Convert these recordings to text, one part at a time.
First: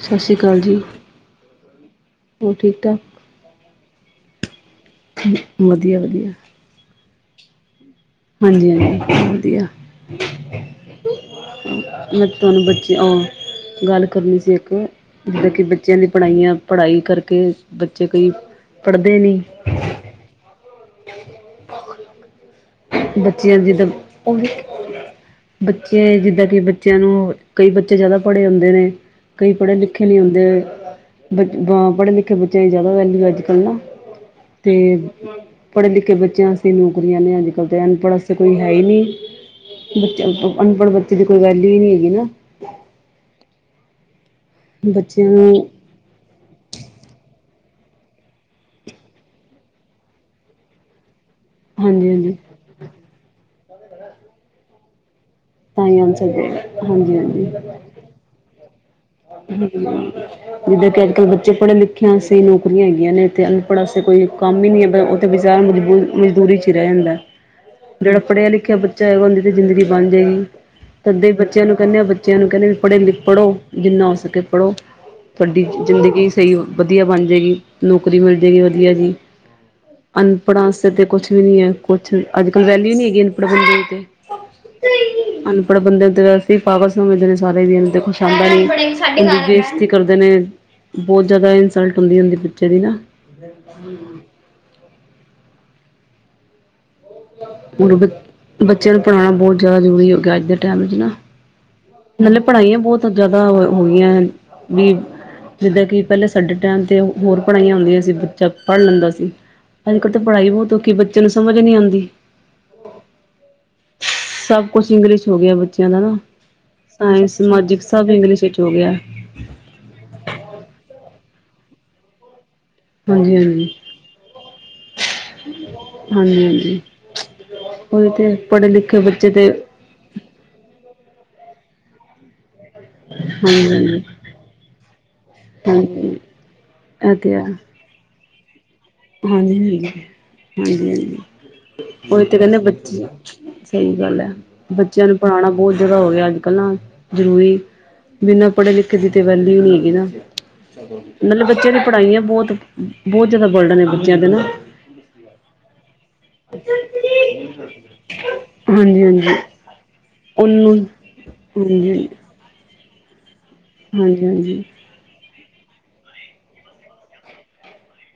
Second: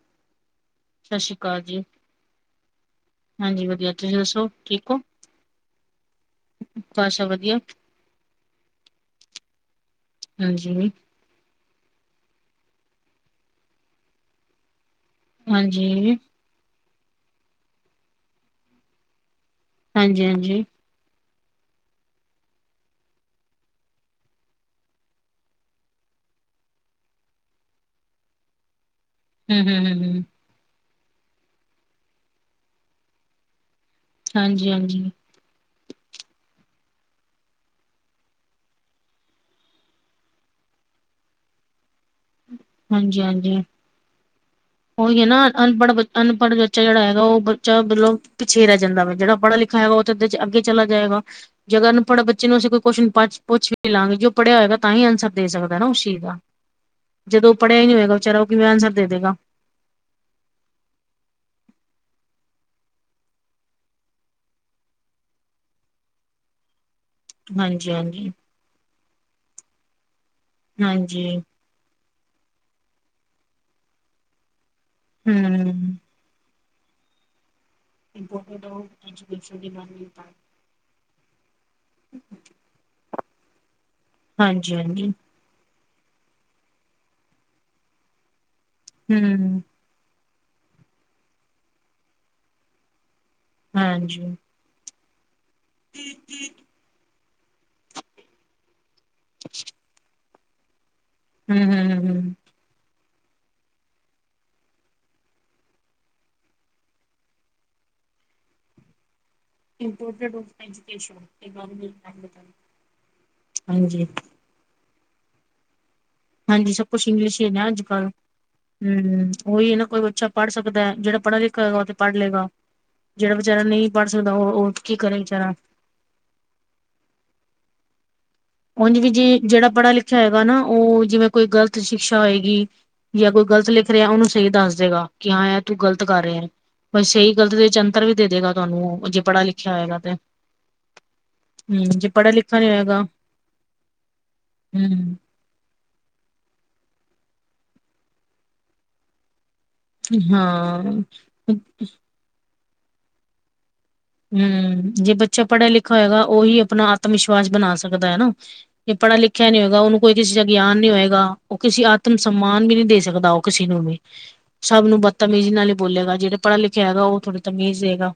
ਸਤਿ ਸ੍ਰੀ ਅਕਾਲ ਜੀ। ਸਤਿ ਸ਼੍ਰੀ ਅਕਾਲ ਜੀ ਹੋਰ ਠੀਕ ਠਾਕ ਹਾਂਜੀ ਵਧੀਆ, ਤੁਸੀਂ ਦੱਸੋ ਠੀਕ ਹੋ। ਵਧੀਆ, ਵਧੀਆ। ਘਰ ਸਭ ਵਧੀਆ। ਹਾਂਜੀ, ਹਾਂਜੀ ਵਧੀਆ। ਹਾਂਜੀ। ਮੈਂ ਤੁਹਾਨੂੰ ਬੱਚੀ ਅਹ ਗੱਲ ਕਰਨੀ ਸੀ ਇੱਕ। ਮਤਲਬ ਕਿ ਬੱਚਿਆਂ ਦੀ ਹਾਂਜੀ ਪੜ੍ਹਾਈਆਂ -ਪੜ੍ਹਾਈ ਕਰਕੇ ਬੱਚੇ ਕੋਈ ਪੜ੍ਹਦੇ ਨਹੀਂ। ਹਾਂਜੀ, ਹਾਂਜੀ। ਬੱਚਿਆਂ ਦੀ ਤਾ ਉਹ ਬੱਚੇ ਜਿੱਦਾਂ ਕਿ ਬੱਚਿਆਂ ਨੂੰ ਕਈ ਬੱਚੇ ਜ਼ਿਆਦਾ ਪੜ੍ਹੇ ਹੁੰਦੇ ਨੇ। ਕਈ ਹਮ ਪੜ੍ਹੇ ਹਮ ਹਮ ਲਿਖੇ ਨਹੀਂ ਹਮ ਹੁੰਦੇ ਪੜ੍ਹੇ ਲਿਖੇ ਬੱਚਿਆਂ ਦੀ ਜ਼ਿਆਦਾ ਵੈਲਿਊ ਅੱਜ ਕੱਲ ਨਾ। ਹਾਂਜੀ ਤੇ ਹਾਂਜੀ ਪੜ੍ਹੇ ਲਿਖੇ ਬੱਚਿਆਂ ਆਸਤੇ ਨੌਕਰੀਆਂ ਨੇ ਅੱਜ ਦੇ ਅਨਪੜ੍ਹ ਵਾਸਤੇ ਕੋਈ ਹੈ ਹੀ ਨਹੀਂ ਬੱਚੇ ਅਨਪੜ੍ਹ ਬੱਚੇ ਦੀ ਕੋਈ ਵੈਲਯੂ ਹੀ ਨਹੀਂ ਹੈਗੀ ਨਾ। ਹਾਂਜੀ, ਹਾਂਜੀ ਉਹੀ ਬੱਚਿਆਂ ਨਾ ਨੂੰ ਅਨਪੜ੍ਹ ਬੱਚੇ ਅਨਪੜ੍ਹ ਬੱਚਾ ਜਿਹੜਾ ਹੈਗਾ ਉਹ ਬੱਚਾ ਮਤਲਬ ਪਿੱਛੇ ਰਹਿ ਜਾਂਦਾ ਵਾ ਜਿਹੜਾ ਪੜ੍ਹਾ ਲਿਖਾ ਹੈਗਾ ਉਹ ਇਹਦੇ ਚ ਅੱਗੇ ਚਲਾ ਜਾਏਗਾ। ਜਦੋ ਹਾਂਜੀ ਅਨਪੜ੍ਹ ਹਾਂਜੀ ਬੱਚੇ ਨੂੰ ਅਸੀ ਕੋਈ ਕੁਸ਼ਨ ਪ ਪੁੱਛ ਵੀ ਲਵਾਂਗੇੇ। ਓ ਪੜ੍ਹਿਆ ਹੋਏਗਾ, ਤਾਂ ਈ ਆਂਸਰ ਦੇ ਸਕਦਾ ਨਾ ਤਾਂ ਹੀ ਓਸ ਚੀਜ਼ ਆਨਸਰ ਦਾ। ਦੇਗਾ ਹਾਂਜੀ ਹਾਂਜੀ ਜਦੋਂ ਓ ਪੜਿਆ ਨੀ ਹੋਏਗਾ, ਵਿਚਾਰਾ ਉਹ ਕਿਵੇਂ ਆਂਸਰ ਦੇਦੇਗਾ? ਹ ਜਿੱਦਾਂ ਕਿ ਅੱਜ-ਕੱਲ੍ਹ ਬੱਚੇ ਪੜ੍ਹੇ ਲਿੱਖੇ ਆਸਤੇ ਨੌਕਰੀਆਂ ਹੈਗੀਆਂ ਨੇ ਇੱਥੇ ਅਨਪੜ੍ਹ ਆਸਤੇ ਕੋਈ ਕੰਮ ਈ ਨਈ ਐ ਪਰ, ਉ ਤੇ ਬਿਚਾਰਾ ਮਜ਼ਬੂ ਮਜ਼ਦੂਰੀ ਚ ਹੀ ਰਹਿ ਜਾਂਦਾ। ਹਾਂਜੀ ਜੇੜਾ ਹਾਂਜੀ ਪੜ੍ਹਿਆ ਲਿਖਿਆ ਬੱਚਾ ਹੈਗਾ ਉਹਦੀ ਤੇ ਜ਼ਿੰਦਗੀ ਬਣ ਜਾਏਗੀ ਹਾਂਜੀ ਤਦੇ ਬੱਚਿਆਂ ਨੂੰ ਕਹਿੰਦੇ ਆ ਬੱਚਿਆਂ ਨੂੰ ਕਹਿੰਦੇ ਵੀ ਪੜ੍ਹੇ ਜਿਨਾ ਹੋ ਸਕੇ ਪੜ੍ਹੋ ਤੁਹਾਡੀ ਹਮ ਜ਼ਿੰਦਗੀ ਸਹੀ ਵਧੀਆ ਬਣ ਜਾਏਗੀ। ਨੌਕਰੀ ਮਿਲ ਇੰਪੋਰਟੈਂਟ ਆਫ [unintelligible] ਅਨਪੜਾ ਵਾਸਤੇ ਕੁਛ ਵੀ ਨੀ ਐ ਕੁਛ। ਅੱਜ-ਕੱਲ ਵੈਲਿਊ ਨੀ ਹੈਗੀ, ਅਨਪੜ੍ਹ ਬੱਚਿਆਂ ਦੀ ਤੇ ਹਾਂਜੀ, ਹਾਂਜੀ। ਅਨਪੜ੍ਹ ਬੰਦੇ ਪਾਵ ਸਮਝਦੇ ਨੇ, ਸਾਰੇ ਕੁਸ਼ ਹੂੰ, ਆਉਂਦਾ ਕਰਦੇ ਨੇ ਬੋਅ ਜ਼ਿਆਦਾ ਇਨਸਲਟ ਹੁੰਦੀ- ਹੁੰਦੀ ਬੱਚੇ ਦੀ ਨਾ। ਹਾਂਜੀ। [inaudible] ਹੁਣ ਬੱਚਿਆਂ ਨੂੰ ਪੜਾਨਾ ਬੋਹ ਜ਼ਿਆਦਾ ਜ਼ਰੂਰੀ ਹੋ ਗਿਆ ਆ ਅੱਜ ਦੇ ਟਾਈਮ ਚ ਨਾ। ਹੂੰ, ਹੂੰ, ਹੂੰ, ਹੂੰ ਨਾਲੇ ਪੜ੍ਹਾਈਆਂ ਬੋਤ ਜ਼ਿਆਦਾ ਹੋ ਗਈਆਂ ਵੀ ਜਿੱਦਾਂ ਕਿ, ਪਹਿਲੇ ਸਾਡੇ ਟਾਈਮ ਤੇ ਹੋਰ ਪੜ੍ਹਾਈਆਂ ਹੁੰਦੀਆਂ ਸੀ। ਬੱਚਾ ਪੜ੍ਹ ਲੈਂਦਾ ਸੀ। ਅੱਜ ਕੱਲ੍ਹ ਤਾਂ ਇੰਪੋਰਟੈਂਟ ਆਫ ਪੜ੍ਹਾਈ ਬਹੁਤ ਔਖੀ ਐਜੂਕੇਸ਼ਨ ਬੱਚੇ ਨੂੰ ਦੇ ਸਮਝ ਨਹੀਂ ਬਾਰੇ ਆਉਂਦੀ ਗੱਲ [unintelligible] ਹਾਂਜੀ ਸਭ ਕੁਛ ਇੰਗਲਿਸ਼ ਹੋ ਗਿਆ ਬੱਚਿਆਂ ਦਾ ਨਾ। ਹਾਂਜੀ ਸਭ ਕੁਛ ਸਾਇੰਸ, ਇੰਗਲਿਸ਼ ਈ ਨਾ ਮੈਜਿਕ ਸਭ ਇੰਗਲਿਸ਼ ਵਿੱਚ ਹੋ ਗਿਆ। ਅੱਜ-ਕੱਲ--ਹੂੰ ਓ ਈ ਨਾ ਕੋਈ ਬੱਚਾ ਪੜ੍ਹ ਸਕਦਾ। ਜਿਹੜਾ ਪੜ੍ਹਾ ਲਿਖਾ ਹੈਗਾ ਓ ਤੇ ਪੜ੍ਹ ਲੇਗਾ। ਜਿਹੜਾ ਵਿਚਾਰਾ ਹਾਂਜੀ-ਹਾਂਜੀ, ਨਹੀਂ ਪੜ੍ਹ ਸਕਦਾ ਓ ੳ ਕੀ ਕਰੇ? ਵਿਚਾਰਾ। ਹਾਂਜੀ-ਹਾਂਜੀ ਉਹੀ ਤੇ ਪੜ੍ਹੇ ਲਿਖੇ ਬੱਚੇ ਤੇ ਚਾਹੇ ਗਾ ਨਾ ਓ ਜਿਵੇਂ, ਕੋਈ ਗ਼ਲਤ ਸ਼ਿਕਸ਼ਾ ਹੋਏਗੀ ਯਾ ਕੋਈ ਗ਼ਲਤ ਲਿਖ ਹਾਂਜੀ-ਹਾਂਜੀ, ਰਿਹਾ ਓਨੂੰ ਸਹੀ ਦੱਸ ਦੇਗਾ। ਕਿ ਹਾਂ ਐ ਹਾਂਜੀ। ਤੂੰ ਗ਼ਲਤ ਹਾਂਜੀ ਕਰ ਰਿਹਾ। ਓ ਇਹ ਸਹੀ ਗਲਤ ਦੇ ਚ ਅੰਤਰ ਵੀ ਦੇ ਦੇਗਾ ਤੁਹਾਨੂੰ ਓ। ਹਾਂਜੀ-ਹਾਂਜੀ-ਹਾਂਜੀ-ਹਾਂਜੀ ਹੂੰ, ਜੇ ਓਹੀ ਪੜ੍ਹਾ ਤੇ ਕਹਿੰਨੇ ਲਿਖਾ ਨੀ ਹੋਏਗਾ ਬੱਚੇ ਸਹੀ ਗੱਲ ਐ। ਹੂੰ ਬੱਚਿਆਂ ਨੂੰ ਪੜ੍ਹਾਣਾ ਬੋਅ ਜਾਦਾ ਹੋ ਗਿਆ ਅੱਜ-ਕੱਲ੍ਹ ਨਾ ਜ਼ਰੂਰੀ ਬਿਨਾਂ ਪੜ੍ਹੇ ਲਿਖੇ ਕਿਸੀ ਦੀ ਵੈਲਯੂ ਨੀ ਹੈਗੀ ਨਾ। ਹਾਂ। ਮਤਲਬ ਬੱਚਿਆਂ ਦੀ ਪੜ੍ਹਾਈਆਂ ਬਹੁਤ ਬੋਅ ਜਾਦਾ ਭਰਡਨ ਏ। ਹੂੰ, ਜੇ ਬੱਚਾ ਪੜ੍ਹਿਆ ਲਿਖਿਆ ਹੋਏਗਾ ਓਈ ਆਪਣਾ ਆਤਮ ਵਿਸ਼ਵਾਸ ਬਣਾ ਸਕਦਾ ਐਨਾ। ਜੇ ਪੜ੍ਹਿਆ ਹਾਂਜੀ-ਹਾਂਜੀ, ਲਿਖਿਆ ਨੀ ਹੋਏਗਾ। ਓਨੂੰ ਕੋਈ ਕਿਸੇ ਦਾ ਉਹਨੂੰ ਗਿਆਨ ਨੀ ਹੋਏਗਾ। ਉਹ ਕਿਸੇ ਹਾਂਜੀ-ਹਾਂਜੀ, ਆਤਮ ਸਮਾਨ ਵੀ ਨੀ ਦੇ ਸਕਦਾ, ਓ ਕਿਸੇ ਨੂੰ ਵੀ ਹਾਂਜੀ-ਹਾਂਜੀ, ਸਭ ਨੂੰ ਬ ਤਮੀਜ਼ ਨਾਲ ਹੀ ਬੋਲੇਗਾ ਜਿਹੜੇ ਪੜ੍ਹਿਆ ਲਿਖਿਆ ਹੈਗਾ, ਓ ਥੋੜਾ ਤਮੀਜ਼ ਦੇਗਾ।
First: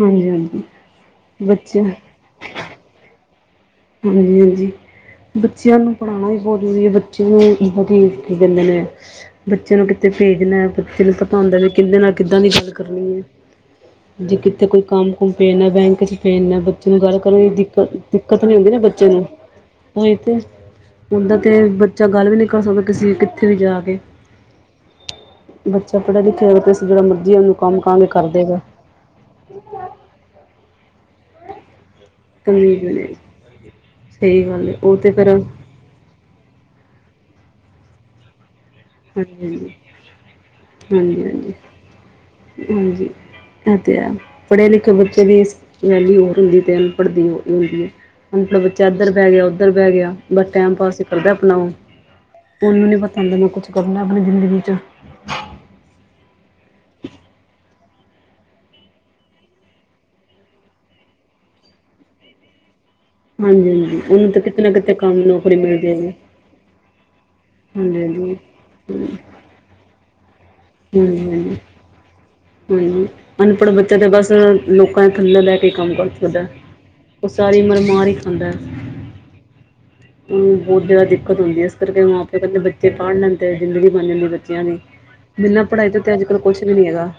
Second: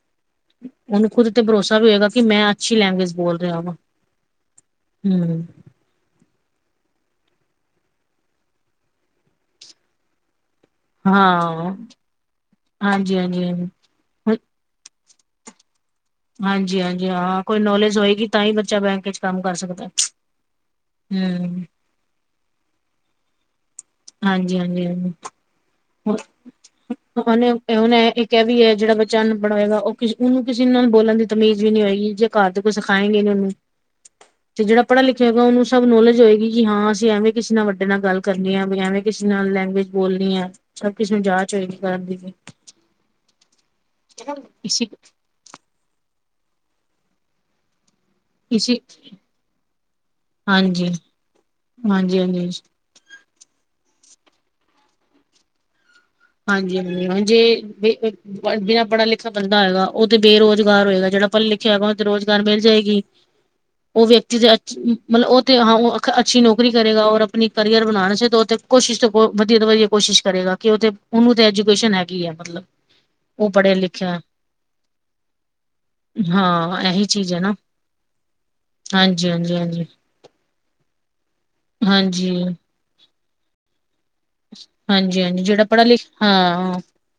ਹਾਂਜੀ, ਹਾਂਜੀ। ਓਨੂੰ ਖੁਦ ਤੇ ਭਰੋਸਾ ਵੀ ਹੋਏਗਾ ਕਿ ਮੈਂ ਅੱਛੀ ਲੈਂਗੁਏਜ ਬੋਲ ਰਿਆ ਵਾ। ਹਾਂਜੀ, ਹਾਂਜੀ ਹੂੰ ਬੱਚਿਆਂ ਨੂੰ ਪੜ੍ਹਾਣਾ ਵੀ ਬਹੁਤ ਜ਼ਰੂਰੀ ਐ ਬੱਚੇ ਨੂੰ, ਇਦਾਂ ਕਿ ਜਾਂਦੇ ਨੇ ਬੱਚਿਆਂ ਨੂੰ ਕਿਤੇ ਭੇਜਨਾ ਬੱਚੇ ਨੂੰ ਪਤਾ ਹੁੰਦਾ ਵੀ ਹਾਂ। ਕਿਦੇ ਨਾਲ ਕਿੱਦਾਂ ਦੀ ਗੱਲ ਕਰਨੀ ਐ। ਹਾਂਜੀ-ਹਾਂਜੀ, ਜੇ ਕਿੱਥੇ ਕੋਈ ਕੰਮ ਕੁਮ ਭੇਜਨਾ, ਬੈੱਕ ਚ ਭੇਜਨਾ ਬੱਚੇ ਨੂੰ ਹਾਂਜੀ-ਹਾਂਜੀ ਗੱਲ ਹਾਂ ਕਰਨ ਚ ਕੋਈ ਦਿਕਤ, ਨੌਲੇਜ ਹੋਏਗੀ ਦਿਕਤ ਤਾਂ [unintelligible] ਹੀ ਹੁੰਦੀ ਨਾ ਬੱਚਾ ਬੱਚੇ ਬੈਂਕ ਚ ਨੂੰ ਕੰਮ ਕਰ ਸਕਦਾ। ਹ ਤੇ ਹੁੰਦਾ ਤੇ ਹੂੰ, ਚਾ ਗੱਲ ਵੀ ਨਹੀਂ ਕਰ ਸਕਦੇ। ਤੁਸੀਂ ਕਿੱਥੇ ਵੀ ਜਾ ਕੇ ਹਾਂਜੀ-ਹਾਂਜੀ-ਹਾਂਜੀ, ਬੱਚਾ ਪੜ੍ਹਿਆ ਲਿਖਿਆ ਹੋਵੇ ਤੇ ਅਸੀਂ ਜਿਹੜਾ ਮਰਜ਼ੀ ਓਨੇ ਉਹਨੂੰ ਕੰਮ ਓਨੇ ਕਹਾਂਗੇ ਇਹ ਕਰ ਕਿ [unintelligible] ਹਿ ਦੇਗਾ ਵੀ ਹੈ ਜਿਹੜਾ ਚੰਨ ਬੜਾ ਹੋਏਗਾ, ਉਹ ਕਿਸੇ ਓਨੂੰ ਕਿਸੇ ਨਾਲ ਬੋਲਣ ਦੀ ਤਮੀਜ਼ ਵੀ ਨੀ ਹੋਏਗੀ ਜੇ ਘਰ ਦੇ ਕੋਈ ਤਮੀਜ਼ ਵੀ ਨਹੀਂ ਸਿਖਾਏਗੇ ਨੀ ਓਨੂੰ। ਸਹੀ ਤੇ, ਗੱਲ ਹੈ ਜਿਹੜਾ ਉਹ ਪੜ੍ਹਿਆ ਲਿਖਿਆ ਫਿਰ ਹੋਏਗਾ ਹਾਂਜੀ ਓਨੂੰ ਸਭ ਨੌਲੇਜ ਹੋਏਗੀ ਕਿ ਹਾਂ, ਅਸੀਂ ਐਵੇਂ ਕਿਸੇ ਨਾਲ ਵੱਡੇ ਨਾਲ ਗੱਲ ਕਰਨੀ ਐ, ਵੀ ਐਵੇਂ ਕਿਸੇ ਨਾਲ ਹਾਂਜੀ ਲੈਂਗੁਏਜ ਬੋਲਣੀ ਐ। ਸਭ ਕਿਸ ਨੂੰ ਹਾਂਜੀ ਹਾਂਜੀ ਜਾਚ ਹੋਏਗੀ ਕਰਨ ਦੀ ਵੀ ਹਾਂਜੀ ਐ ਤੇ ਹੈ, ਪੜ੍ਹੇ ਇਸ ਲਿਖੇ ਬੱਚੇ ਵੀ [unintelligible] ਲੀ ਹੋਰ ਹੁੰਦੀ ਤੇ ਅਨਪੜ੍ਹ ਦੀ ਹੁੰਦੀ ਹੈ ਹੁਨ ਤੇ ਇਸ ਬੱਚਾ ਏਧਰ ਬਹਿ ਗਿਆ ਉੱਧਰ ਬਹਿ ਗਿਆ ਬਸ ਟੈਮ ਪਾਸ ਹੀ ਕਰਦਾ ਅਪਣਾ ਓ [unintelligible] ਹਾਜੀਸ ਕਦੇ ਮੈਂ ਕੁਛ ਕਰਨਾ ਅਪਨੀ ਜ਼ਿੰਦਗੀ ਚ ਹਾਂਜੀ ਹਾਂਜੀ ਹਾਂ ਜੇ ਬਿਨਾਂ ਪੜ੍ਹਾ ਲਿਖਾ ਬੰਦਾ ਹੈਗਾ ਉਹ ਤੇ ਬੇਰੁਜ਼ਗਾਰ ਹੋਏਗਾ ਜਿਹੜਾ ਪੜ੍ਹੇ ਲਿਖਿਆ ਹੈਗਾ ਉਹਨਾਂ ਤੇ ਰੁਜ਼ਗਾਰ ਮਿਲ ਜਾਏਗੀ ਹਾਂਜੀ ਹਾਂਜੀ ਉਹ ਉਹਨੂੰ ਵਿਅਕਤੀ ਤਾਂ ਤੇ ਕਿਤੇ ਨਾ ਕਿਤੇ ਅ ਕੰਮ ਮਤਲਬ ਓ ਨੌਕਰੀ ਤੇ ਹਾਂ ਮਿਲ ਓ ਜਾਏਗੀ ਅੱਛੀ ਨੌਕਰੀ ਕਰੇਗਾ ਔਰ ਅਪਨੀ ਕਰੀਅਰ ਹਾਂਜੀ ਬਣਾਣ ਚ ਹਾਂਜੀ ਦੋ ਕੋਸ਼ਿਸ਼ ਹਾਂਜੀ ਵਧੀਆ ਤੋਂ ਵਧੀਆ ਕੋਸ਼ਿਸ਼ ਕਰੇਗਾ ਕਿ ਓ ਤੇ ਓਨੂੰ ਤੇ ਹਾਂਜੀ ਐਜੂਕੇਸ਼ਨ ਹੈਗੀ ਏ। ਹਾਂਜੀ, ਅਨਪੜ੍ਹ ਬੱਚਿਆਂ ਤੇ ਬਸ ਲੋਕਾਂ ਦੇ ਥੱਲੇ ਬੈ ਕੇ ਕੰਮ ਕਰ ਸਕਦੇ। ਹਾਂ ਇਹੀ ਉਹ ਚੀਜ਼ ਹੈ ਨਾ ਸਾਰੀ ਉਮਰ ਮਾਰ ਹੀ ਖਾਂਦਾ ਹਾਂਜੀ ਹਾਂਜੀ ਹਾਂਜੀ ਬਹੁਤ ਜ਼ਿਆਦਾ ਦਿੱਕਤ ਹੁੰਦੀ ਹੈ, ਇਸ ਕਰਕੇ ਹਾਂਜੀ ਮਾਪੇ ਕਹਦੇ ਬੱਚੇ ਪੜ੍ਹ ਲੈਂਦੇ ਜ਼ਿੰਦਗੀ ਬਣ ਜਾਂਦੀ ਬਚ ਬੱਚਿਆਂ ਦੀ, ਹਾਂਜੀ ਹਾਂਜੀ ਜਿਹੜਾ ਬਿਨਾਂ ਪੜ੍ਹਾ ਪੜ੍ਹਾਈ ਦੇ ਲਿਖ ਤੇ ਅੱਜ ਕੱਲ ਕੁਛ ਵੀ ਹਾਂ ਨੀ ਹੈਗਾ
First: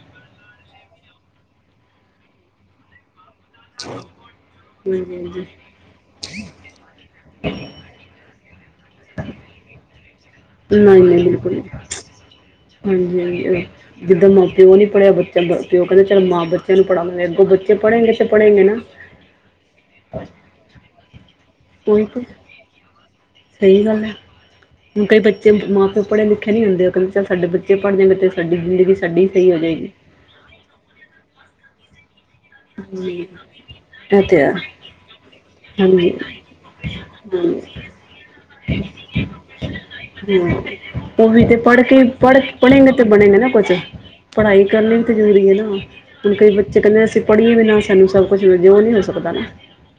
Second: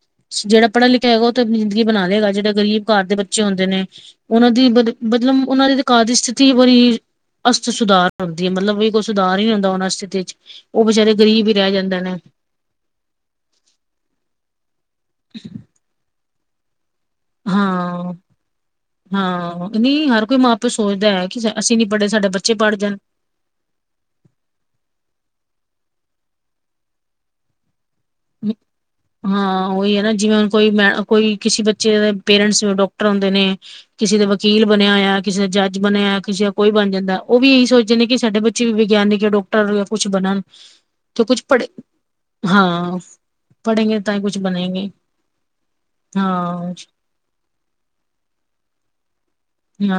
ਜਿਹੜਾ ਪੜਿਆ ਲਿਖਿਆ ਹੋਏਗਾ ਉਹ ਤੇ ਅਪਨੀ ਜ਼ਿੰਦਗੀ ਬਣਾ ਲੇਗਾ, ਜੇਹੜਾ ਗਰੀਬ ਘਰ ਦੇ ਬੱਚੇ ਹੁੰਦੇ ਨੇ, ਉਹਨਾਂ ਦੀ [unintelligible] ਹਾਂਜੀ ਹਾਂਜੀ ਮਤਲਬ ਉਹਨਾਂ ਦੀ ਘਾਰ ਦੀ ਸਥਿਤੀ ਬੜੀ ਅਸਥ ਸੁਧਾਰ ਹੁੰਦੀ ਹੈ ਮਤਲਬ ਕੋਈ ਸੁਧਾਰ ਹੀ ਹੁੰਦਾ ਉਹਨਾਂ ਸਥਿਤੀ ਚ ਉਹ ਨਹੀਂ ਬਚਾਰੇ ਨਹੀਂ ਗ਼ਰੀਬ ਬਿਲਕੁਲ ਹੀ ਨਹੀਂ ਰਹਿ ਜਾਂਦੇ ਨੇ ਹਾਂਜੀ ਹਾਂਜੀ ਜਿੱਦਾਂ ਮਾਂ ਪਿਓ ਨੀ ਪੜ੍ਹਿਆ ਬੱਚਾ ਪਿਓ ਕਹਿੰਦੇ ਚਲ ਮਾਂ ਬੱਚਿਆਂ ਨੂੰ ਪੜ੍ਹਾ ਲ ਉਹ ਬੱਚੇ ਹਾਂ ਪੜ੍ਹੇਗੇੇ ਤੇ ਪੜੇਂਗੇੇ ਨਾ ਹਾਂ ਨੀ ਹਰ ਕੋਈ ਮਾਂ ਪਿਓ ਸੋਚਦਾ ਹੈ ਕਿ ਅਸੀਂ ਨੀ ਉਹੀ ਪੜ੍ਹੇ ਤੇ ਸਾਡੇ ਬੱਚੇ ਪੜ੍ਹ ਜਾਣ ਸਹੀ ਗੱਲ ਏ, ਹੁਨ ਕਈ ਬੱਚੇ ਮਾਂ ਪਿਓ ਪੜ੍ਹੇ ਲਿਖੇ ਨੀ ਹੁੰਦੇ ਉਹ ਕਹਿੰਦੇ ਚੱਲ ਸਾਡੇ ਬੱਚੇ ਪੜ੍ਹ ਜਾਂਗੇ ਸਾਡੀ ਜ਼ਿੰਦਗੀ ਸਾਡੀ ਸਹੀ ਹੋ ਹਾਂ ਜਾਏਗੀ ਉਹੀ ਹੈ ਨਾ ਜਿਵੇਂ ਹੁਨ ਕੋਈ ਮੈਂ ਕੋਈ ਕਿਸੇ ਬੱਚੇ ਦੇ ਪੇਰੈਂਟਸ ਡਾਕਟਰ ਜੀ ਹੌਦੇ ਨੇ, ਕਿਸੇ ਇਹ ਦਾ ਤੇ ਹੈ ਵਕੀਲ ਬਨਿਆ ਹੋਇਆ ਕਿਸੇ ਦਾ ਜੱਜ ਹਾਂਜੀ ਬਨਿਆ ਕਿਸੇ ਕੋਈ ਬਣ ਜਾਂਦਾ, ਉਹ ਵੀ ਹਾਂਜੀ ਇਹੀ ਸੋਚਦੇ ਨੇ ਕਿ ਸਾਡੇ ਬੇ ਵਿਗਿਆਨੀਕ ਯਾ ਡਾਕਟਰ ਕੁਛ ਬਣਨ ਤੇ ਉਹ ਕੁਛ ਪੜ੍ਹੇ, ਹਾਂ ਬਣੇ ਨੇ ਨਾ ਕੁਛ, ਪੜ੍ਹੇਗੇ ਤਾਂ ਹੀ ਕੁਛ ਪੜ੍ਹਾਈ ਬਣੇਗੇ ਕਰਨ ਲਈ ਤੇ ਵੀ ਜ਼ਰੂਰੀ ਹੈ ਨਾ ਹਾਂ ਹੁਣ ਕਈ ਬੱਚੇ ਹਾਂਜੀ ਕਹਿੰਦੇ ਅਸੀਂ ਪੜ੍ਹੀਏ ਵੀ ਨਾ ਸਾਨੂੰ ਸਭ ਕੁਛ ਜੇ ਉ ਨੀ ਹੋ ਸਕਦਾ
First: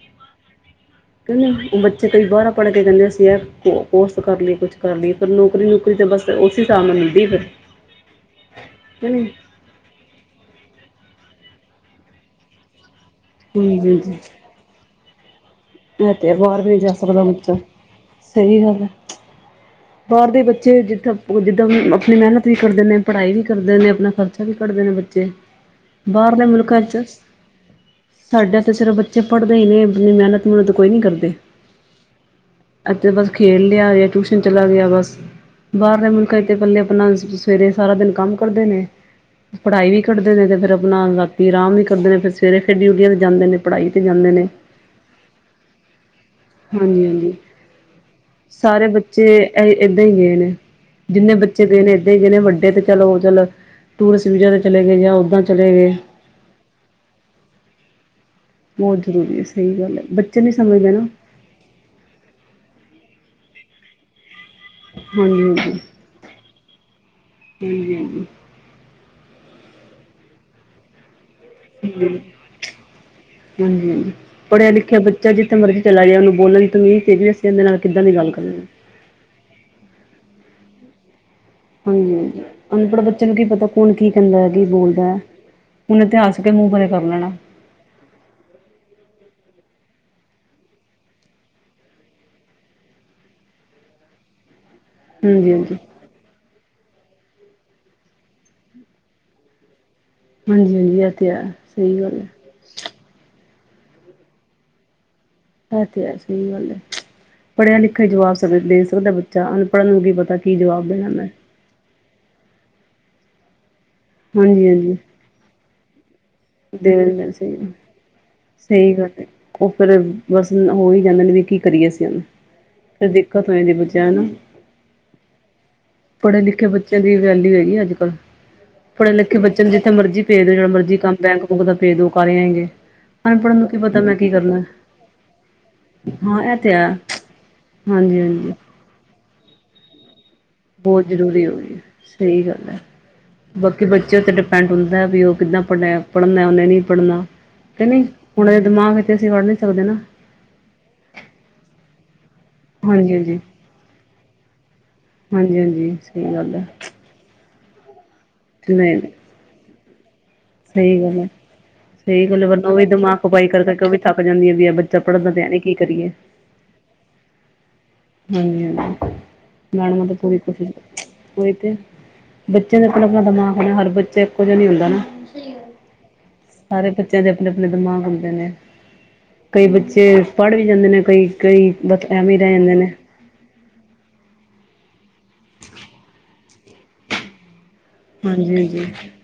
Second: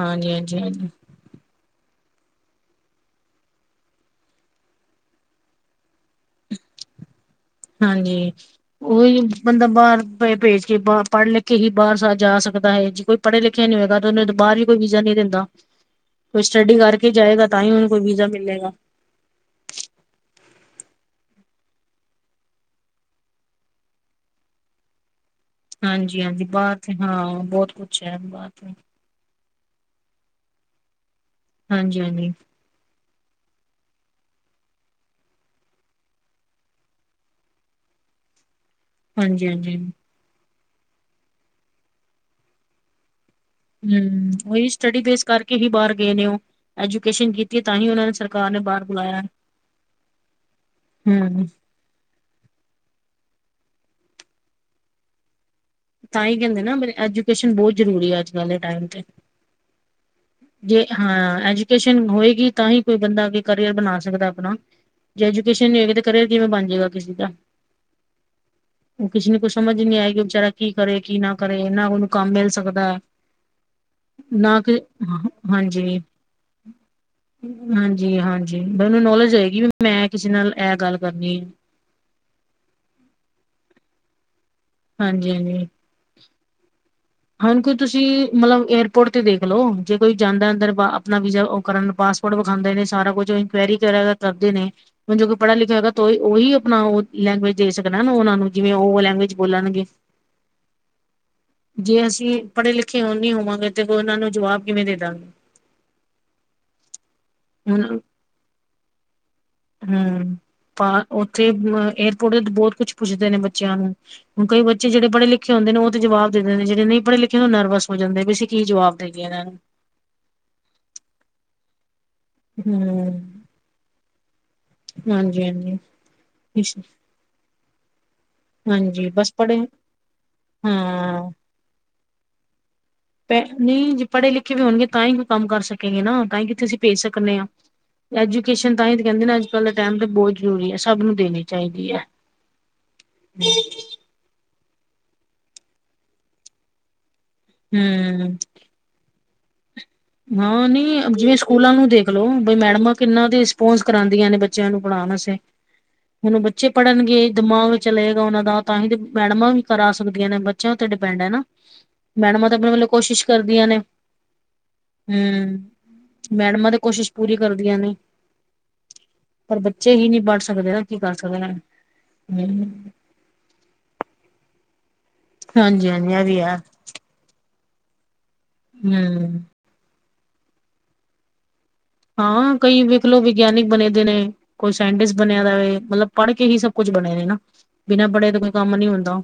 ਹਾਂਜੀ ਹਾਂ [unintelligible] ਕਿਉਂਕ ਉਹ ਬੱਚੇ ਕਈ ਬਾਹਰਾਂ ਪੜ੍ਹ ਕੇ [unintelligible] ਕੋਸ ਕਰ ਲਈਏ ਕੁਛ ਕਰ ਲਈਏ ਫਿਰ ਨੌਕਰੀ ਨੁਕਰੀ ਤੇ ਬਸ ਉਸ ਹਿਸਾਬ ਨਾਲ ਮਿਲਦੀ ਫਿਰ ਹਾਂਜੀ ਕਿ ਉਹੀ ਨਹੀਂ ਬੰਦਾ ਬਾਹਰ ਭੇਜ ਕੇ ਬਾਹ ਪੜ੍ਹ ਲਿਖ ਕੇ ਹੀ ਬਾਹਰ ਜਾ ਸਕਦਾ ਹੈ। ਜੇ ਕੋਈ ਪੜ੍ਹਿਆ ਲਿਖਿਆ ਨੀ ਹਾਂਜੀ ਹੋਏਗਾ ਤੇ ਉਹਨੂੰ ਬਾਹਰ ਵੀ ਕੋਈ ਵੀਜ਼ਾ ਨਹੀਂ ਦਿੰਦਾ ਮ ਤੇ ਕੋਈ ਬਾਹਰ ਵੀ ਸਟੱਡੀ ਨਹੀਂ ਜਾ ਕਰਕੇ ਸਕਦਾ ਜਾਏਗਾ ਬੱਚਾ ਤਾਂ ਹੀ ਉਹਨੂੰ ਕੋਈ ਵੀਜ਼ਾ ਸਹੀ ਮਿਲੇਗਾ। ਗੱਲ ਹੈ। ਬਾਹਰ ਦੇ ਬੱਚੇ ਜਿੱਥਾਂ ਜਿੱਦਾਂ ਆਪਣੀ ਮਿਹਨਤ ਵੀ ਕਰਦੇ ਨੇ ਪੜ੍ਹਾਈ ਵੀ ਕਰਦੇ ਨੇ ਆਪਣਾ ਖਰਚਾ ਵੀ ਕੱਢਦੇ ਨੇ ਅਤੇੇ ਹਾਂਜੀ ਹਾਂਜੀ, ਬਾਹਰ ਹਾਂ ਬਹੁਤ ਕੁਛ ਹੈ ਬਾਹਰ। ਚੇ ਪੜ੍ਹਦੇ ਹੀ ਨੇ ਇਨੀ ਮਿਹਨਤ ਮਿਹਨਤ ਕੋਈ ਨੀ ਕਰਦੇ ਹਾਂਜੀ ਹਾਂਜੀ, ਅਤੇਥ ਬਸ ਖੇਡ ਲਿਆ ਗਿਆ ਟਿਊਸ਼ਨ ਚਲਾ ਗਿਆ ਬਸ। ਬਾਹਰਲੇ ਮੁਲਕਾਂ ਚ ਤੇ ਪੱਲੇ ਆਪਣਾ ਸਵੇਰੇ ਸਾਰਾ ਦਿਨ ਕੰਮ ਕਰਦੇ ਨੇ। ਹਾਂਜੀ-ਹਾਂਜੀ ਪੜ੍ਹਾਈ ਵੀ ਕਰੱਢਦੇ ਨੇ ਤੇ ਫੇਿਰ ਆਪਣਾ ਰਾਤੀ ਆਰਾਮ ਵੀ ਕਰਦੇ ਨੇ ਫਿਰ ਸਵੇਰੇ ਫਿਰ ਡਿਊਟੀਆਂ ਤੇ ਜਾਂਦੇ ਨੇ। ਪੜ੍ਹਾਈ ਤੇ ਹਮ ਜਾਂਦੇ ਨੇ। ਉਹੀ ਸਟੱਡੀ ਬੇਸ ਕਰਕੇ ਹੀ ਬਾਹਰ ਗਏ ਨੇ ਉਹ। ਹਾਂਜੀ ਐਜੂਕੇਸ਼ਨ ਹਾਂਜੀ ਕੀਤੀ ਤਾਂ ਹੀ ਉਹਨਾਂ ਨੇ ਸਰਕਾਰ ਨੇ ਬਾਹਰ ਸਾਰੇ ਬੁਲਾਇਆ ਬੱਚੇ ਏਦਾਂ ਹੀ ਗਏ ਨੇ। ਜਿੰਨੇ ਹਮ। ਬੱਚੇ ਗਏ ਨੇ ਜਿਹਨੇ ਵੱਡੇ ਤੇ ਚਲੋ ਚਲ ਟੂਰਿਸਟ ਵੀਜ਼ਾ ਤੇ ਚਲੇ ਗਏ ਜਾਂ ਉੱਦਾਂ ਚਲੇ ਗਏ। ਤਾਂ ਹੀ ਕਹਿੰਦੇ ਨਾ ਮ ਐਜੂਕੇਸ਼ਨ ਬਹੁਤ ਜ਼ਰੂਰੀ ਆ ਅੱਜ। ਕੱਲ੍ਹ ਦੇ ਟਾਈਮ ਬਹੁਤ ਤੇ। ਜ਼ਰੂਰੀ ਹੈ ਸਹੀ ਗੱਲ ਹੈ ਬੱਚ ਜੇ ਹਾਂ ਐਜੂਕੇਸ਼ਨ ਹੋਏਗੀ ਤਾਂ ਹੀ ਕੋਈ ਬੰਦਾ ਕਰੀਅਰ ਬਣਾ ਸਕਦਾ ਆਪਣਾ ਜੇ ਐਜੂਕੇਸ਼ਨ, ਨਹੀਂ ਹਾਂਜੀ-ਹਾਂਜੀ, ਹੋਏਗੀ ਤਾਂ। ਕਰੀਅਰ ਕਿਵੇਂ ਬਣ ਜਾਏਗਾ, ਕਿਸੇ ਦਾ। ਹਾਂਜੀ-ਹਾਂਜੀ। ਉਹ ਕਿਸੇ ਨ ਨੂੰ, ਕੁਛ ਸਮਝ ਨੀ ਆਏਗੀ। ਉਹ ਵਿਚੇਾਰਾ, ਕੀ ਕਰੇ ਕੀ ਨਾ। ਕਰੇ ਨਾ ਉਹਨੂੰ, ਕੰਮ ਮਿਲ ਸਕਦਾ। ਹਾਂਜੀ ਹਾਂਜੀ ਨਾ ਪੜ੍ਹਿਆ ਕਿ ਲਿਖਿਆ ਬੱਚਾ ਜਿੱਥੇ ਮਰਜ਼ੀ, ਹਾਂਜੀ ਚਲਾ ਜਾਣੇ। ਉਹਨੂੰ ਬੋਲਣ ਦੀ ਤਾਂੂੰ ਮਂਹ ਵੀ ਦੱਸਿਆ, ਕਹਦੇ ਨਾਲ, ਕਿੱਦਾਂ ਦੀ ਗੱਲ ਕਰਨੀ ਏ। ਫੇਰ ਉਹਨੂੰ, ਨੌਲੇਜ ਹੋਏਗੀ, ਵੀ ਮੈਂ ਕਿਸੇ ਨਾਲ, ਇਹ ਗੱਲ ਕਰਨੀ ਹੈ। ਹਾਂਜੀ ਹਾਂਜੀ ਅਨਪੜ੍ਹ ਬੱਚੇ ਨੂੰ ਕੀ ਪਤਾ ਕੌਣ ਕੀ ਕਹਿੰਦਾ ਹੈ ਕੀ ਬੋਲਦਾ ਹੈ। ਹਾਂਜੀ ਹਾਂਜੀ ਹੁਣ ਇਤਿਹਾਸ ਕੇ ਮੂੰਹ ਬਾਰੇ ਕਰ ਲੈਣਾ। ਹੁਣ ਕੋਈ ਤੁਸੀਂ, ਮਤਲਬ ਏਅਰਪੋਰਟ ਤੇ ਦੇਖਲੋ, ਜੇ ਕੋਈ ਜਾਂਦਾ ਅੰਦਰ, ਆਪਣਾ ਵੀਜ਼ਾ ਉਹ ਕਰਨ ਪਾਸ। ੋੜ ਵਿਖਾਉਦੇ ਨੇ, ਸਾਰਾ ਕੁਝ ਇਨਕੁਇਰੀ ਵਗਰਾ, ਕਸਦੇ ਨੇ ਜੋ ਕਿ ਹਾਂਜੀ ਪੜਾ ਹਾਂਜੀ ਲਿਖਿਆ ਨੀ ਹੋਏਗਾ। ਉਹੀ ਆਪਣਾ, ਉਹ ਲੈਂਗੁਏਜ ਦੇ, ਸਕਦਾ ਨਾ ਉਹਨਾਂ ਨੂੰ। ਜਿਵੇਂ ਉਹ ਲੈਂਗੁਏਜ ਬੋਲਣਗੇ। ਹਾਂਜੀ- ਹਾਂਜੀ, ਇਹ ਤੇ ਹੈ। ਜੇ ਸਹੀ ਗੱਲ ਅਸੀਂ ਹੈ ਪੜੇ- ਲਿਖੇ, ਹੂਨ ਨਹੀਂ ਹੋਵਾਂਗੇ। ਤੇ ਉਹਨਾਂ ਨੂੰ, ਜਵਾਬ ਕਿਵੇਂ ਦੇ ਦਾਂਗੇ। ਐ ਤੇ ਹੈ, ਸਹੀ ਗੱਲ ਹੈ। ਪੜਿਆ- ਹੁਣ ਲਿਖਿਆ ਹੀ ਜਵਾਬ ਦੇ ਸਕਦਾ। ਬ ਾ ਅਨਪੜਨ, ਨੂੰ ਕੀ ਪਤਾ। ਹੂੰ ਕੀ ਪਾ ਜਵਾਬ ਦੇਣਾ ਮੈਂ। ਉੱਥੇ ਏਅਰਪੋਰਟ ਤੇ ਤਾਂ, ਉ ਬਹੁਤ ਕੁੱਛ ਪੁੱਛਦੇ ਨੇ, ਬੱਚਿਆਂ ਨੂੰ। ਹੁਣ ਕਈ ਹਾਂਜੀ ਬੱਚੇ ਹਾਂਜੀ ਜਿਹੜੇ ਪੜੇ- ਲਿਖੇ ਹੁੰਦੇ ਨੇ, ਉਹ ਤੇ ਜਵਾਬ। ਦੇ ਦਿੰਦੇ ਨੇ। ਜਿਹੜੇ ਦੇ ਨਹੀਂ ਪੜੇ- ਦਿੰਦੇ ਲਿਖੇ ਓਹ ਸਹੀ ਨਰਵਸ ਹੋ ਜਾਂਦੇ, ਵੀ ਅਸੀਂ ਕੀ ਜਵਾਬ ਦੇਿੰਏ ਇਹਨਾਂ ਨੂੰ। ਫੇਰ ਬਸ ਹੋ, ਹੀ ਜਾਂਦੇ ਨੇ, ਵੀ ਕੀ ਕਰੀਏ ਅਸੀਂ ਹੁਨ। ਹੂੰ। ਤ ਬੱਚਿਆ ਨੂੰ, ਹਾਂਜੀ-ਹਾਂਜੀ ਪੜੇ- ਲਿਖੇ, ਬੱਚਿਆਂ ਦੀ ਵੈਲਿਊ ਹੈਗੀ ਅੱਜ ਕੱਲ। ਹਾਂਜੀ ਬਸ ਪੜੇ-ਲਿਖੇ ਪੜ੍ਹੇ ਬੱਚੇ ਨੂੰ, ਜਿੱਥੇ ਮਰਜ਼ੀ ਭੇਜ ਦਿਓ। ਜਿਹੜਾ ਮਰਜ਼ੀ ਕੰਮ, ਹਾਂ ਬੈਂਕ- ਬੁਂਕ ਦਾ ਪੇਜ ਦਿਓ ਕੁਰੀ ਆਣਗੇ ਪ ਨਹੀਂ ਜੇ ਪੜੇ- ਲਿਖੇ ਵੀ ਹੋਣਗੇ, ਤਾਂ ਹੀ ਕੋਈ ਕੰਮ ਕਰ ਸਕੇਗੇ ਨਾ। ਤਾਂ ਹਾਂ ਹੀ ਇਹ ਕਿੱਥੇ, ਤੇ ਅਸੀਂ ਹੈ ਭੇਜ ਸਕਦੇ ਹਾਂ। ਹਾਂਜੀ- ਹਾਂਜੀ। ਤਾਂ ਹੀ ਤੇ, ਕਹਿੰਦੇ ਨਾ। ਅੱਜ ਕੱਲ ਦੇ ਟਾਈਮ ਬਹੁਤ ਜ਼ਰੂਰੀ ਹੈ ਸਭ ਬਹੁਤ ਨੂੰ ਦੇਣੀ ਜ਼ਰੂਰੀ ਹੋ ਗਈ ਏ। ਚਾਹੀਦੀ ਹੈ ਸਹੀ ਗੱਲ ਹੈ, ਬਾਕੀ ਬੱਚੇ ਤੇ ਡਿਫੈਂਡੈਂ ਹੁੰਦਾ ਵੀ, ਉਹ ਕਿੱਦਾਂ ਪੜਨਾ। ਪੜਨਾ ਉਹਨੇ ਨਹੀਂ ਪੜਨਾ, ਤੇ ਨਹੀਂ ਹੂੰ ਹੁਣ ਦੇ ਦਿਮਾਗ। ਤੇ ਅਸੀਂ, ਵੜ ਨਹੀਂ ਸਕਦੇ ਨਾ। ਹਾਂ ਨੀ, ਜਿਵੇਂ ਸਕੂਲਾਂ ਨੂੰ ਦੇਖਲੋ। ਬਣੀ ਮੈਡਮਾਂ ਹਾਂਜੀ ਕਿੰਨਾ ਦੇ ਹਾਂਜੀ ਰਿਸਪੋਂਸ, ਕਰਾਉਂਦੀਆਂ ਨੇ। ਬੱਚਿਆਂ ਨੂੰ ਪੜਾਣ ਆਸੇ। ਹਾਂਜੀ ਹਾਂਜੀ ਸਹੀ ਹੁਣ ਗੱਲ ਹੈ ਬੱਚੇ ਪੜਨਗੇ। ਦਿਮਾਗ ਵੀ, ਚਲੇਗਾ ਉਹਨਾਂ ਦਾ। ਤਾਂ ਹੀ ਤੇ, ਨਹੀਂ ਨਹੀਂ ਮੈਡਮਾਂ ਵੀ ਕਰਾ ਸਕਦੀਆਂ ਨੇ। ਬੱਚਿਆਂ ਉਤੇ, ਸਹੀ ਗੱਲ ਡਿਪੈਂਡ ਹੈ ਨਾ। ਸਹੀ ਗੱਲ ਮੈਡਮਾਂ ਤੇ ਵਰਨਾ ਆਪਣੇ ਉਹ ਵੀ ਵੱਲੋਂ ਦਿਮਾਗ ਕੋਸ਼ਿਸ਼ ਖਪਾਈ ਕਰ ਕਰਦੀਆਂ ਨੇ। ਕਰਕੇ ਉਹ ਵੀ ਥੱਕ ਜਾਂਦੀ ਹੈ, ਵੀ ਆ ਬੱਚ ਹੂੰ, ਮੈਡਮਾਂ ਤੇ, ਕੋਸ਼ਿਸ਼ ਪੂਰੀ ਕਰਦੀਆਂ ਨੇ। ਹਾਂਜੀ ਹਾਂਜੀ ਪਰ ਬੱਚੇ ਮੈਡਮਾਂ ਹੀ, ਤਾਂ ਨਹੀਂ ਪੂਰੀ ਪੜ ਸਕਦੇ ਨਾ। ਕੀ ਕੋਸ਼ਿਸ਼ ਕਰ ਸਕਦੇ ਆ। ਉਹੀ ਤੇ ਹੂੰ। ਬੱਚਿਆਂ ਦੇ ਆਪਣਾ ਦਿਮਾਗ ਨਾ। ਹਰ ਬੱਚੇ ਇੱਕੋ, ਜਿਹਾ ਨਹੀਂ ਹੁੰਦਾ ਨਾ। ਹਾਂਜੀ- ਹਾਂਜੀ, ਵਦੀਆਂ। ਸਾਰੇ ਬੱਚਿਆਂ ਦੇ, ਆਪਣੇ- ਆਪਣੇ ਦਿਮਾਗ ਹੁੰਦੇ ਨੇ। ਹੂੰ। ਕਈ ਬੱਚੇ ਪੜ ਵੀ, ਜਾਂਦੇ ਨੇ ਕਈ। ਕਈ ਬ ਹਾਂ ਕਈ। ਲ ਵਿਗਿਆਨਿਕ ਬਣੇ ਦੇ ਨੇ, ਕੋਈ ਸਾਇੰਟਿਸਟ ਬਣਿਆ ਦਾ ਵੇ, ਮਤਲਬ ਪੜ ਕੇ ਹੀ, ਸਭ ਕੁੱਝ ਬਣੇ ਨੇ ਨਾ। ਬਿਨਾਂ ਪੜੇ, ਤੋਂ ਕੋਈ ਹਾਂਜੀ ਕੰਮ ਹਾਂਜੀ ਨਹੀਂ ਹੁੰਦਾ।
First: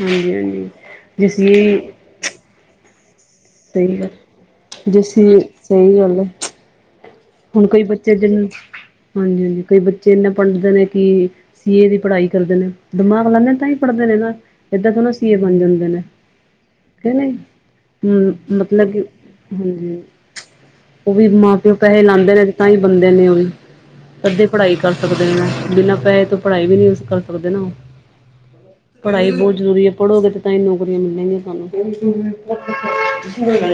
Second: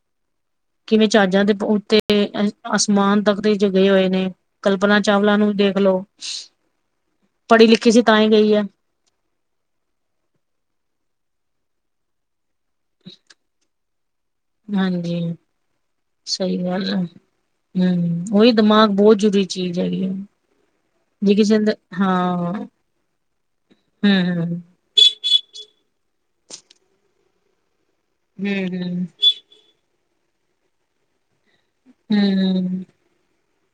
ਹਾਂਜੀ ਹਾਂਜੀ ਕਿਵੇਂ ਜਿਸ ਚਾਜਾਂ ਦੇ ਲਈ ਉੱਤੇ। ਤੇ ਅ ਅਸਮਾਨ, ਤਕ ਦੇ ਵਿੱਚ ਗਿਣੇ, ਸਹੀ ਹੋਏ ਨੇ। ਗੱਲ ਕਲਪਨਾ ਜਿਸ ਚਾਵਲਾ, ਲਈ ਨੂੰ ਹੀ ਸਹੀ ਦੇਖਲੋ। ਗੱਲ ਹੈ ਹੁਣ, ਪੜ੍ਹੀ ਕੋਈ ਲਿਖੀ ਸੀ ਬੱਚੇ ਤਾਂ ਜਿਹੜੇ। ਹੈ ਹਾਂਜੀ- ਹਾਂਜੀ। ਕਈ ਬੱਚੇ ਇੰਨਾ, ਪੜਦੇ ਨੇ ਕਿ, ਸੀ ਏ, ਦੀ ਪੜਾਈ ਕਰਦੇ ਨੇ। ਦਿਮਾਗ ਲੈਂਦੇ, ਤਾਂਹੀ ਪੜਦੇ ਨੇ ਨਾ। ਏਦਾਂ ਥੋੜੀ ਨਾ ਹਾਂਜੀ ਸੀਏ, ਬਣ ਜਾਂਦੇ ਨੇ। ਸਹੀ ਗੱਲ ਹੈ ਕੇ ਨਹੀਂ। ਹਮ ਹੂੰ, ਉਹੀ ਦਿਮਾਗ ਮਤਲਬ ਕਿ, ਬਹੁਤ ਜ਼ਰੂਰੀ ਚੀਜ਼ ਹਾਂਜੀ ਹੈਗੀ ਹੈ ਉਹ ਵੀ, ਜੇ ਕਿਸੇ ਮਾਂ ਪਿਓ ਅੰਦਰ ਪੈ ਪੈਸੇ ਲਾਉਂਦੇ ਨੇ ਹਾਂ ਤਾਂ ਹੀ, ਬੰਦੇ ਨੇ ਉਹ ਵੀ, ਅੱਧੀ ਹਮ ਪੜਾਈ ਕਰ ਸਕਦੇ ਨੇ ਨਾ। ਬਿਨਾਂ ਪੈਸੇ ਤੋਂ ਪੜਾਈ ਵੀ, ਨਹੀਂ ਕਰ ਸਕਦੇ ਨਾ ਉਹ। ਹਮ ਪੜੲਈ ਬਹੁਤ ਜ਼ਰੂਰੀ ਹੈ। ਪੜੋਗੇ ਤੇ ਤਾਂ ਹੀ, ਨੌਕਰੀਆਂ ਮਿਲਣਗੀਆਂ ਸਾਨੂੰ। ਹਮ ਹਾਂ।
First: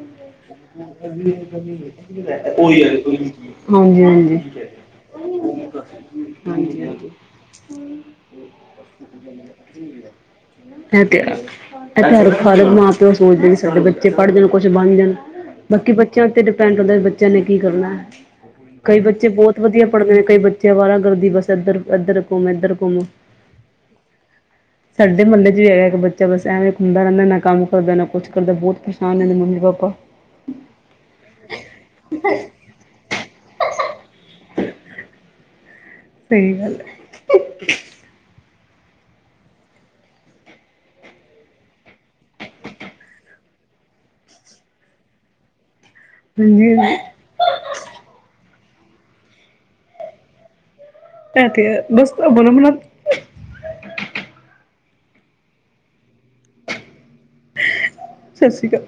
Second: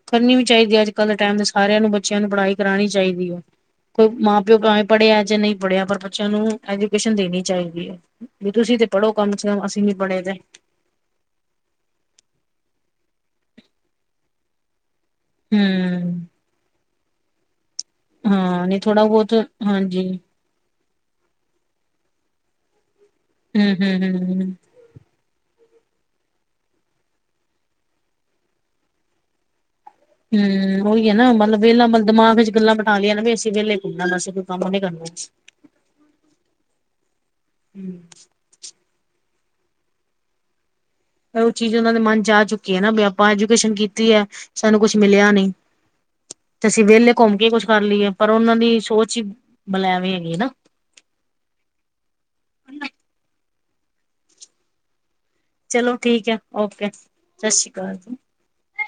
[unintelligible] ਕਰਨੀ ਵੀ ਚਾਹੀਦੀ ਅੱਜ। ਅੱਜ ਕੱਲ ਦੇ ਟਾਈਮ ਦੇ ਸਾਰਿਆਂ ਨੂੰ ਬੱਚਿਆਂ ਨੂੰ ਪੜ੍ਹਾਈ ਕਰਾਉਣੀ ਚਾਹੀਦੀ ਹੈ ਹਾਂਜੀ ਕੋਈ ਹਾਂਜੀ ਮਾਂ ਪਿਓ ਭਾਵੇਂ ਪੜ੍ਹਿਆ ਜੇ ਨਹੀਂ ਪੜ੍ਹਿਆ ਪਰ। ਬੱਚਿਆਂ ਨੂੰ ਹਾਂਜੀ ਹਾਂਜੀ ਐਜੂਕੇਸ਼ਨ ਦੇਣੀ ਚਾਹੀਦੀ ਹੈ ਵੀ ਤੁਸੀਂ ਤੇ ਪੜ੍ਹੋ ਕਮ ਸ ਕਮ ਅਸੀਂ ਨੀ ਪੜੇ ਤੇ। ਇਹ ਤੇ ਇਹ ਪਰ ਹਰ ਮਾਂ ਪਿਓ ਸੋਚਦੇ ਵੀ ਸਾਡੇ ਬੱਚੇ ਪੜ੍ਹ ਜਾਣ ਕੁਛ ਬਣ ਜਾਣ। ਬਾਕੀ ਹਮ ਬੱਚਿਆਂ ਉੱਤੇ, ਡਿਪੈਂਡ ਹੁੰਦਾ ਬੱਚਿਆਂ ਨੇ ਕੀ ਕਰਨਾ। ਹਾਂ ਨਹੀਂ ਕਈ ਥੋੜਾ ਬੱਚੇ ਬਹੁਤ ਵਧੀਆ ਹਾਂਜੀ ਪੜਦੇ ਨੇ। ਕਈ ਬੱਚ ਉਥੇ ਅਵਾਰਾ ਗਰਦੀ ਬੱਸ ਇੱਧਰ ਇੱਧਰ ਘੁੰਮ ਇੱਧਰ ਘੁੰਮ। ਹੂ ਹੂ ਹੂ,,, ਸਾਡੇ ਮੁਹੱਲੇ 'ਚ ਹੈਗਾ ਇੱਕ ਬੱਚਾ ਬਸ ਐਵੇਂ ਖੁੰਦਾ ਰਹਿੰਦਾ ਨਾ ਕੰਮ ਕਰਦਾ ਨਾ ਕੁਛ ਕਰਦਾ ਬਹੁਤ ਪਰੇਸ਼ਾਨ ਰਹਿੰਦੇ ਮੰਮੀ ਪਾਪਾ। ਹੂ ਉਹੀ ਹੈ ਨਾ ਮਤਲਬ ਵਿਹਲਾ ਮਤਲਬ ਦਿਮਾਗ ਚ ਗੱਲਾਂ ਬਿਠਾ ਲੀਆ ਨਾ ਵੀ ਅਸੀਂ ਵਹਲੇ ਘੁੰਮਣਾ ਵਸੇ ਕੋਈ ਕੰਮ ਉਹਨੇ ਕਰਨਾ। [inaudible] ਸਹੀ ਗੱਲ ਹੈ। ਹਮ ਪਰ ਉਹ ਚੀਜ਼ ਉਹਨਾਂ ਦੇ ਮਨ ਜਾ ਚੁੱਕੀ ਹੈ ਨਾ ਵੀ ਆਪਾਂ ਐਜੂਕੇਸ਼ਨ ਕੀਤੀ ਹੈ ਸਾਨੂੰ ਕੁਛ ਮਿਲਿਆ ਨਹੀਂ। ਤੇ ਹਾਂਜੀ ਅਸੀਂ ਹਾਂਜੀ ਵਿਹਲੇ ਘੁੰਮ ਕੇ ਕੁਛ ਕਰ ਲਈਏ ਪਰ ਉਹਨਾਂ ਦੀ ਸੋਚ ਹੀ ਬੁਲੈਵੇਂ ਹੈਗੀ ਨਾ। ਇਹ ਤੇ ਬਸ ਬਲ ਮਨਾ। ਚਲੋ ਠੀਕ ਹੈ ਓਕੇ ਸਤਿ ਸ਼੍ਰੀ ਅਕਾਲ। ਸਤਿ ਸ਼੍ਰੀ ਅਕਾਲ।